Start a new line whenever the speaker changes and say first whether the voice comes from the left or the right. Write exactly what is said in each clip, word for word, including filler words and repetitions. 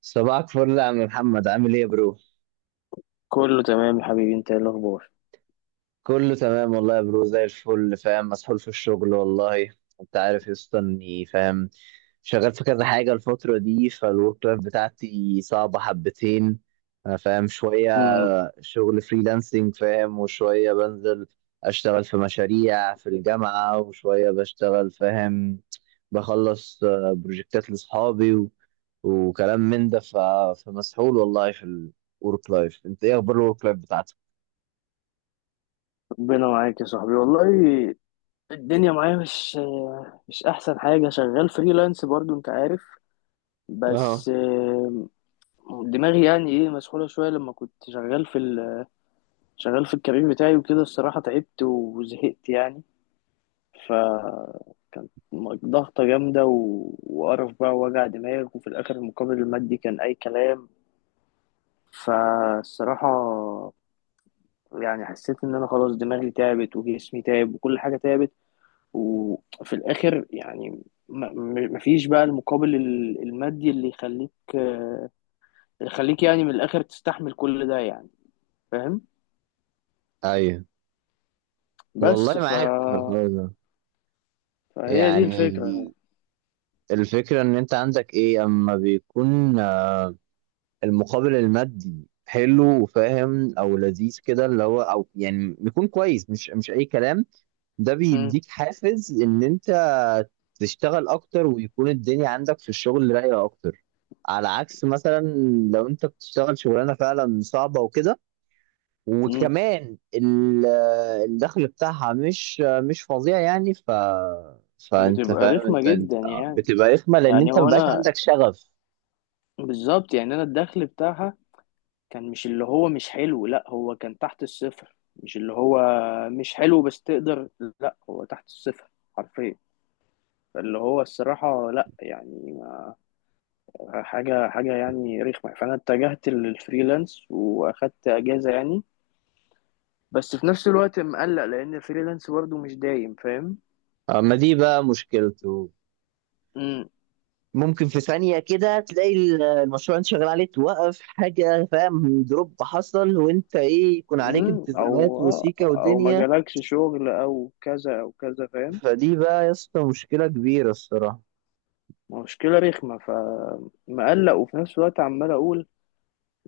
right: صباحك فل يا عم محمد، عامل ايه يا برو؟
left: كله تمام يا حبيبي، انت ايه الاخبار؟
right: كله تمام والله يا برو، زي الفل. فاهم، مسحول في الشغل والله. انت عارف يا اسطى اني فاهم، شغال في كذا حاجه الفتره دي، فالورك لايف بتاعتي صعبه حبتين. انا فاهم شويه
left: مم.
right: شغل فريلانسنج فاهم، وشويه بنزل اشتغل في مشاريع في الجامعه، وشويه بشتغل فاهم، بخلص آه، بروجكتات لاصحابي وكلام من ده. ف... فمسحول والله في الورك لايف. انت ايه اخبار الورك لايف بتاعتك؟
left: ربنا معاك يا صاحبي والله. الدنيا معايا مش مش احسن حاجه. شغال فريلانس برضو انت عارف،
right: اه،
left: بس آه، دماغي يعني ايه مسحوله شويه لما كنت شغال في ال... شغال في الكارير بتاعي وكده. الصراحه تعبت وزهقت يعني. ف كانت ضغطه جامده و... وقرف بقى ووجع دماغ، وفي الاخر المقابل المادي كان اي كلام. فالصراحه يعني حسيت ان انا خلاص دماغي تعبت وجسمي تعب وكل حاجه تعبت. وفي الاخر يعني ما- م- مفيش بقى المقابل ال- المادي اللي يخليك، آه، يخليك يعني من الاخر تستحمل كل ده يعني، فاهم.
right: ايوه.
left: بس
right: والله
left: ف...
right: معاك في الحوار ده.
left: فهي دي
right: يعني
left: الفكره.
right: الفكرة ان انت عندك ايه اما بيكون المقابل المادي حلو وفاهم او لذيذ كده، اللي هو او يعني بيكون كويس، مش مش اي كلام. ده
left: مم.
right: بيديك حافز ان انت تشتغل اكتر ويكون الدنيا عندك في الشغل رايقة اكتر. على عكس مثلا لو انت بتشتغل شغلانة فعلا صعبة وكده،
left: مم.
right: وكمان ال- الدخل بتاعها مش مش فظيع، يعني ف، فانت
left: بتبقى
right: فاهم،
left: رخمه
right: انت, انت
left: جدا يعني.
right: بتبقى رخمه لان
left: يعني
right: انت
left: هو
right: مبقاش
left: انا
right: عندك شغف.
left: بالظبط، يعني انا الدخل بتاعها كان مش اللي هو مش حلو. لا، هو كان تحت الصفر، مش اللي هو مش حلو بس تقدر. لا، هو تحت الصفر حرفيا. فاللي هو الصراحة لا، يعني ما- حاجة حاجة يعني رخمة. فأنا اتجهت للفريلانس وأخدت أجازة يعني، بس في نفس الوقت مقلق لأن الفريلانس برضه مش دايم، فاهم.
right: اما دي بقى مشكلته،
left: مم.
right: ممكن في ثانيه كده تلاقي ال- المشروع اللي انت شغال عليه توقف حاجه، فاهم، دروب حصل، وانت ايه، يكون عليك
left: مم.
right: التزامات
left: أو
right: وسيكه
left: أو ما
right: ودنيا.
left: جالكش شغل أو كذا أو كذا، فاهم.
right: فدي بقى يا اسطى مشكله كبيره الصراحه.
left: مشكلة رخمة، فمقلق. وفي نفس الوقت عمال أقول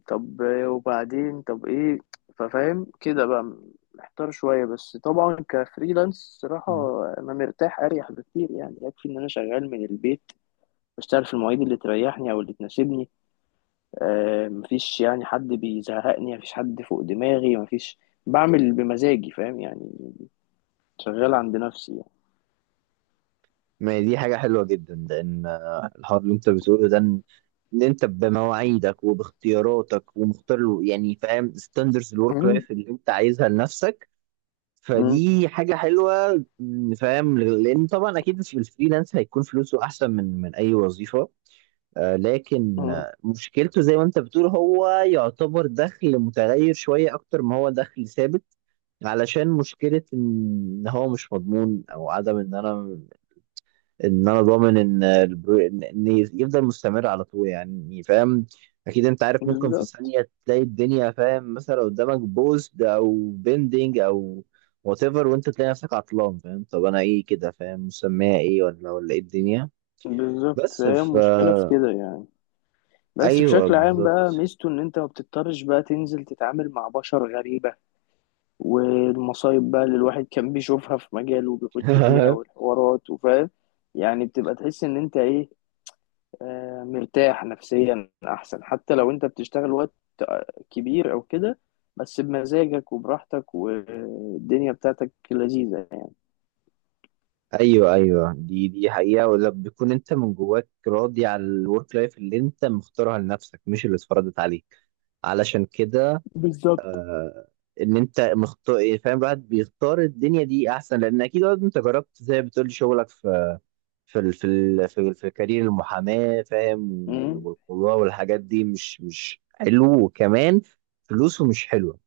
left: طب وبعدين، طب ايه؟ ففاهم كده بقى، محتار شوية. بس طبعا كفريلانس صراحة
right: مم.
left: أنا مرتاح، أريح بكتير يعني. يكفي إن أنا شغال من البيت، بشتغل في المواعيد اللي تريحني أو اللي تناسبني. آه، مفيش يعني حد بيزهقني، مفيش حد فوق دماغي، مفيش. بعمل بمزاجي، فاهم يعني. شغال عند نفسي يعني.
right: ما هي دي حاجه حلوه جدا، لان الحوار اللي انت بتقوله ده، ان انت بمواعيدك وباختياراتك ومختار له- يعني فاهم ستاندرز الورك
left: مم.
right: لايف اللي انت عايزها لنفسك.
left: مم.
right: فدي حاجة حلوة، م، فاهم، لأن طبعا أكيد في الفريلانس هيكون فلوسه أحسن من من أي وظيفة. آه، لكن
left: مم.
right: آه، مشكلته زي ما أنت بتقول هو يعتبر دخل متغير شوية أكتر ما هو دخل ثابت. علشان مشكلة إن هو مش مضمون، أو عدم إن أنا، ان انا ضامن ان البرو... ان إن يفضل مستمر على طول يعني فاهم. اكيد انت عارف ممكن في
left: بالظبط.
right: ثانيه تلاقي الدنيا فاهم، مثلا قدامك بوست او بندنج او وات ايفر، وانت تلاقي نفسك عطلان، فاهم، طب انا ايه كده، فاهم، مسميها ايه، ولا ولا ايه الدنيا.
left: بالظبط،
right: بس
left: فهي
right: ف
left: المشكلة في كده يعني. بس
right: ايوه
left: بشكل عام بقى
right: بالظبط.
left: ميزته ان انت ما بتضطرش بقى تنزل تتعامل مع بشر غريبة، والمصايب بقى اللي الواحد كان بيشوفها في مجاله وبيخش فيها والحوارات وفاهم يعني. بتبقى تحس ان انت ايه، آه، مرتاح نفسيا احسن. حتى لو انت بتشتغل وقت آه، كبير او كده، بس بمزاجك وبراحتك والدنيا بتاعتك لذيذة يعني.
right: ايوه ايوه، دي دي حقيقه، ولا بيكون انت من جواك راضي على الورك لايف اللي انت مختارها لنفسك مش اللي اتفرضت عليك. علشان كده
left: بالظبط.
right: ان انت مختار، فاهم، الواحد بيختار الدنيا دي احسن، لان اكيد برضه انت جربت زي ما بتقول شغلك في، في ال- في ال- في, ال- في كارير المحاماه، فاهم،
left: مم.
right: والقضاء والحاجات دي مش مش حلو، وكمان فلوسه مش حلوه،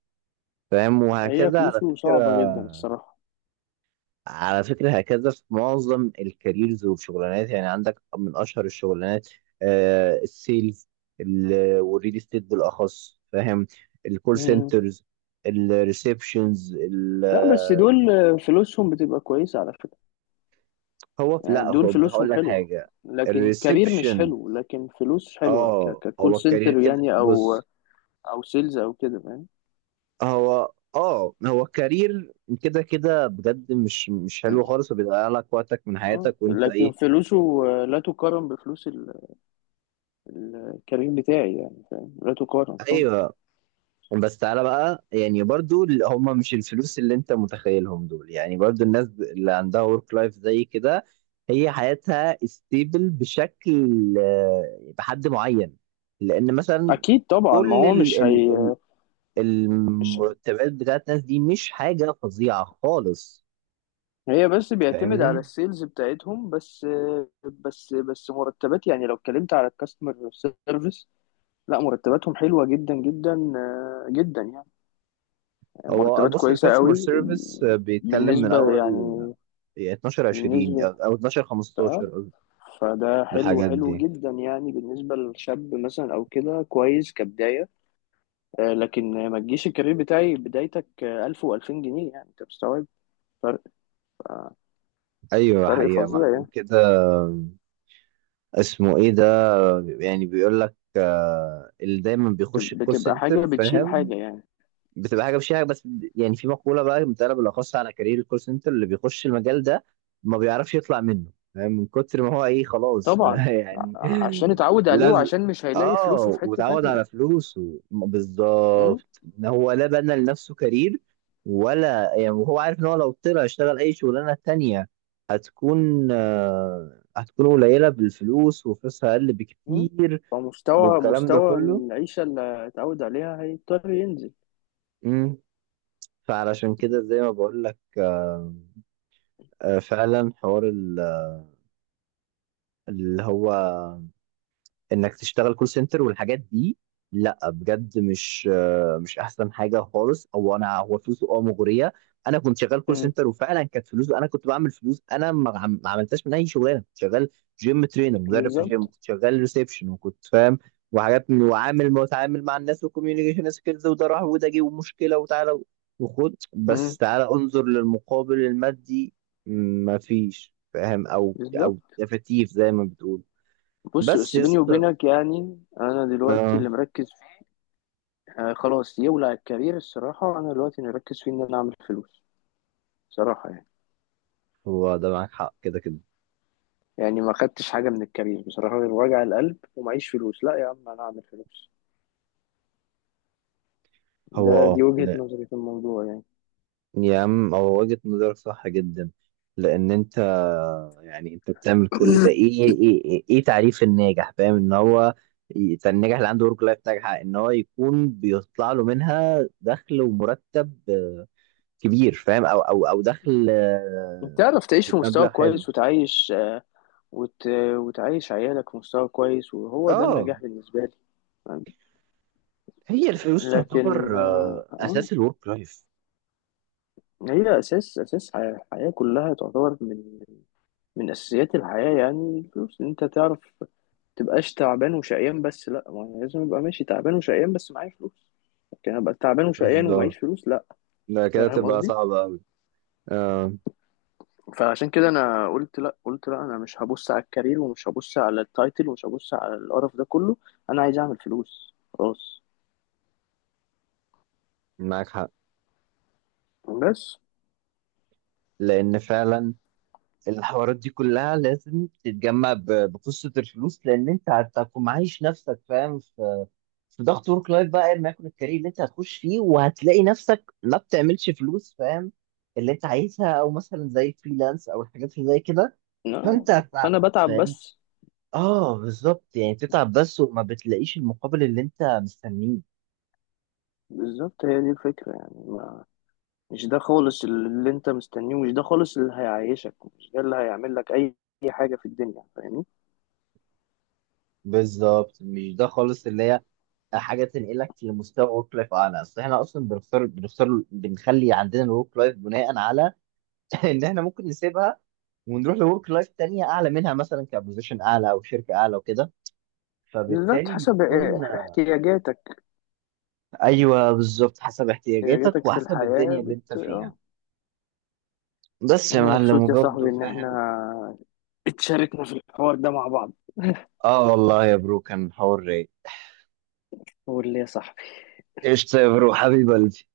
right: فاهم،
left: هي
right: وهكذا. على
left: فلوسه
right: فكره،
left: صعبة جدا الصراحة.
right: على فكرة هكذا في معظم الكاريرز والشغلانات. يعني عندك من أشهر الشغلانات آه، السيلز، ال- والريل استيت بالأخص، فاهم، الكول
left: مم.
right: سنترز، الريسبشنز.
left: لا، بس دول آه، فلوسهم بتبقى كويسة على فكرة.
right: هو في-
left: يعني
right: لا
left: دول
right: خد هقول
left: فلوسهم
right: لك
left: حلوة،
right: حاجة.
left: لكن كارير مش
right: الريسبشن،
left: حلو لكن فلوس حلوة. ك...
right: اه،
left: ككول
right: هو كارير
left: سنتر
right: كده،
left: يعني، أو
right: بص،
left: أو سيلز أو كده فاهم.
right: هو اه، هو كارير كده كده بجد مش مش حلو خالص، وبيضيع لك وقتك من
left: اه
right: حياتك، وانت
left: لكن
right: ايه.
left: فلوسه لا تقارن بفلوس ال- الكارير بتاعي، يعني فاهم، لا تقارن خالص.
right: ايوه، بس تعالى بقى يعني، برضو ال- هم مش الفلوس اللي انت متخيلهم دول. يعني برضو الناس اللي عندها ورك لايف زي كده هي حياتها ستيبل بشكل، آه، بحد معين، لان مثلا
left: اكيد طبعا، ما
right: كل
left: هو
right: ال
left: مش
right: ال
left: هي
right: ال
left: مش
right: المرتبات بتاعت الناس دي مش حاجة فظيعة خالص،
left: هي بس بيعتمد على
right: فاهمني.
left: السيلز بتاعتهم بس. بس بس مرتبات، يعني لو اتكلمت على الكاستمر سيرفيس، لا مرتباتهم حلوة جدا جدا آه، جدا يعني.
right: هو
left: مرتبات
right: بص،
left: كويسة
right: الكاستمر
left: قوي
right: سيرفيس بيتكلم من
left: بالنسبة
right: اول
left: يعني،
right: اتناشر عشرين،
left: بالنسبة،
right: او اتناشر
left: اه.
right: خمسة عشر قصدي،
left: فده حلو
right: الحاجات
left: حلو
right: دي.
left: جدا يعني، بالنسبة لشاب مثلا أو كده كويس كبداية. آه، لكن ما تجيش الكارير بتاعي بدايتك ألف وألفين جنيه، يعني أنت مستوعب فرق
right: ايوه
left: فرق
right: حقيقة، ما
left: فظيع
right: عشان
left: يعني.
right: كده اسمه ايه ده، يعني بيقول لك آه، اللي دايما بيخش
left: بتب-
right: الكول
left: بتبقى حاجة
right: سنتر،
left: بتشيل
right: فاهم،
left: حاجة يعني.
right: بتبقى حاجه، مش حاجه بس يعني في مقوله بقى متقاله بالاخص على كارير الكول سنتر، اللي بيخش المجال ده ما بيعرفش يطلع منه، فاهم، من كتر ما هو ايه خلاص
left: طبعا،
right: يعني.
left: ع- عشان اتعود عليه
right: لازم،
left: وعشان مش هيلاقي فلوسه
right: اه،
left: في حتة
right: وتعود على
left: تانية.
right: فلوسه، م-
left: م؟
right: بالظبط، ان هو لا بنى لنفسه كارير، ولا يعني، وهو عارف ان هو لو طلع اشتغل اي شغلانه تانية هتكون آه، هتكون قليله بالفلوس وفلوسها اقل
left: م؟
right: بكتير،
left: فمستوى
right: والكلام ده
left: مستوى
right: كله.
left: العيشة اللي اتعود عليها هيضطر ينزل.
right: امم، فعلشان كده زي ما بقول لك، آه، آه، فعلا حوار ال- اللي هو انك تشتغل كول سنتر والحاجات دي، لا بجد مش آه، مش احسن حاجه خالص. او انا هو فلوسه اه مغريه، انا كنت شغال كول
left: م.
right: سنتر وفعلا كانت فلوسه، انا كنت بعمل فلوس انا ما عم- ما عملتهاش من اي شغلانه كنت شغال. جيم ترينر، مدرب في جيم،
left: بالظبط.
right: كنت شغال ريسبشن، وكنت فاهم وحاجات من، وعامل متعامل مع الناس وكوميونيكيشن سكيلز، وده راح وده جه ومشكله وتعالى وخد، بس تعالى انظر للمقابل المادي، ما فيش فاهم، او
left: بالظبط،
right: او تفتيف زي ما بتقول.
left: بص.
right: بس
left: بس بيني
right: يس،
left: وبينك يعني انا دلوقتي
right: اه،
left: اللي مركز فيه، آه خلاص يولع الكارير الصراحه. انا دلوقتي اللي مركز فيه ان انا اعمل فلوس، صراحه يعني.
right: هو ده معاك حق كده كده.
left: يعني ما خدتش حاجه من الكارير بصراحه غير وجع القلب ومعيش فلوس. لا يا عم، انا اعمل فلوس.
right: هو
left: ده
right: اه،
left: دي وجهه
right: لا،
left: نظري في الموضوع يعني.
right: يا عم هو وجهة نظرك صح جدا، لان انت، يعني انت بتعمل كل ده ايه ايه ايه, إيه, إيه تعريف الناجح؟ فاهم، ان هو، ي- الناجح اللي عنده ورك لايف ناجحة ان هو يكون بيطلع له منها دخل ومرتب آه، كبير، فاهم، او او او دخل
left: انت
right: آه،
left: تعرف تعيش
right: يعني
left: في مستوى
right: بمبلغ حلو.
left: كويس، وتعيش آه، وت... وتعيش عيالك في مستوى كويس، وهو ده
right: اه،
left: النجاح بالنسبه لي.
right: هي الفلوس
left: لكن
right: تعتبر
left: آه،
right: آه،
left: آه،
right: اساس الورك لايف.
left: هي اساس اساس ح- الحياه كلها، تعتبر من من اساسيات الحياه يعني. الفلوس إن انت تعرف تبقاش تعبان وشقيان بس. لا، ما أنا لازم ابقى ماشي تعبان وشقيان بس معايا فلوس. لكن ابقى تعبان وشقيان ومعيش
right: بالظبط.
left: فلوس، لا.
right: لا كده
left: فاهم
right: تبقى
left: قصدي.
right: صعبة أوي. آه،
left: فعشان كده انا قلت لا، قلت لا، انا مش هبص على الكارير ومش هبص على التايتل ومش هبص على القرف ده كله. انا عايز اعمل فلوس خلاص.
right: معاك حق،
left: بس.
right: لان فعلا الحوارات دي كلها لازم تتجمع ب- بقصه الفلوس، لان انت هتكون معايش نفسك فاهم في في ضغط ورك لايف، بقى ايا ما يكون الكارير اللي انت هتخش فيه، وهتلاقي نفسك ما بتعملش فلوس، فاهم، اللي انت عايزها، او مثلا زي الفريلانس او الحاجات اللي زي كده.
left: لا،
right: فانت هت-
left: فانا بتعب
right: فاهم،
left: بس.
right: اه بالظبط، يعني بتتعب بس وما بتلاقيش المقابل اللي انت مستنيه.
left: بالظبط، هي دي الفكرة يعني، ما مش ده خالص اللي انت مستنيه، مش ده خالص اللي هيعيشك، مش ده اللي هيعمل لك اي أي حاجة في الدنيا، فاهمني.
right: بالظبط، مش ده خالص اللي هي حاجه تنقلك لمستوى ورك لايف اعلى، اصل احنا اصلا بنختار بنختار بنخلي عندنا الورك لايف بناء على ان احنا ممكن نسيبها ونروح لورك لايف تانية اعلى منها، مثلا كبوزيشن اعلى او شركه اعلى وكده،
left: بالظبط،
right: فبالتالي
left: حسب
right: بيكون
left: إيه- احتياجاتك.
right: ايوه بالظبط، حسب احتياجاتك
left: احتياجاتك في
right: وحسب
left: الحياة
right: الدنيا اللي انت
left: بت...
right: فيها.
left: اه.
right: بس يا
left: انا
right: معلم،
left: مبسوط يا
right: وبرضه
left: صاحبي ان احنا
right: فاهم،
left: اتشاركنا في الحوار ده مع بعض.
right: اه والله يا برو كان حوار رايق.
left: قول لي يا صاحبي.
right: قشطة يا برو، حبيبي قلبي.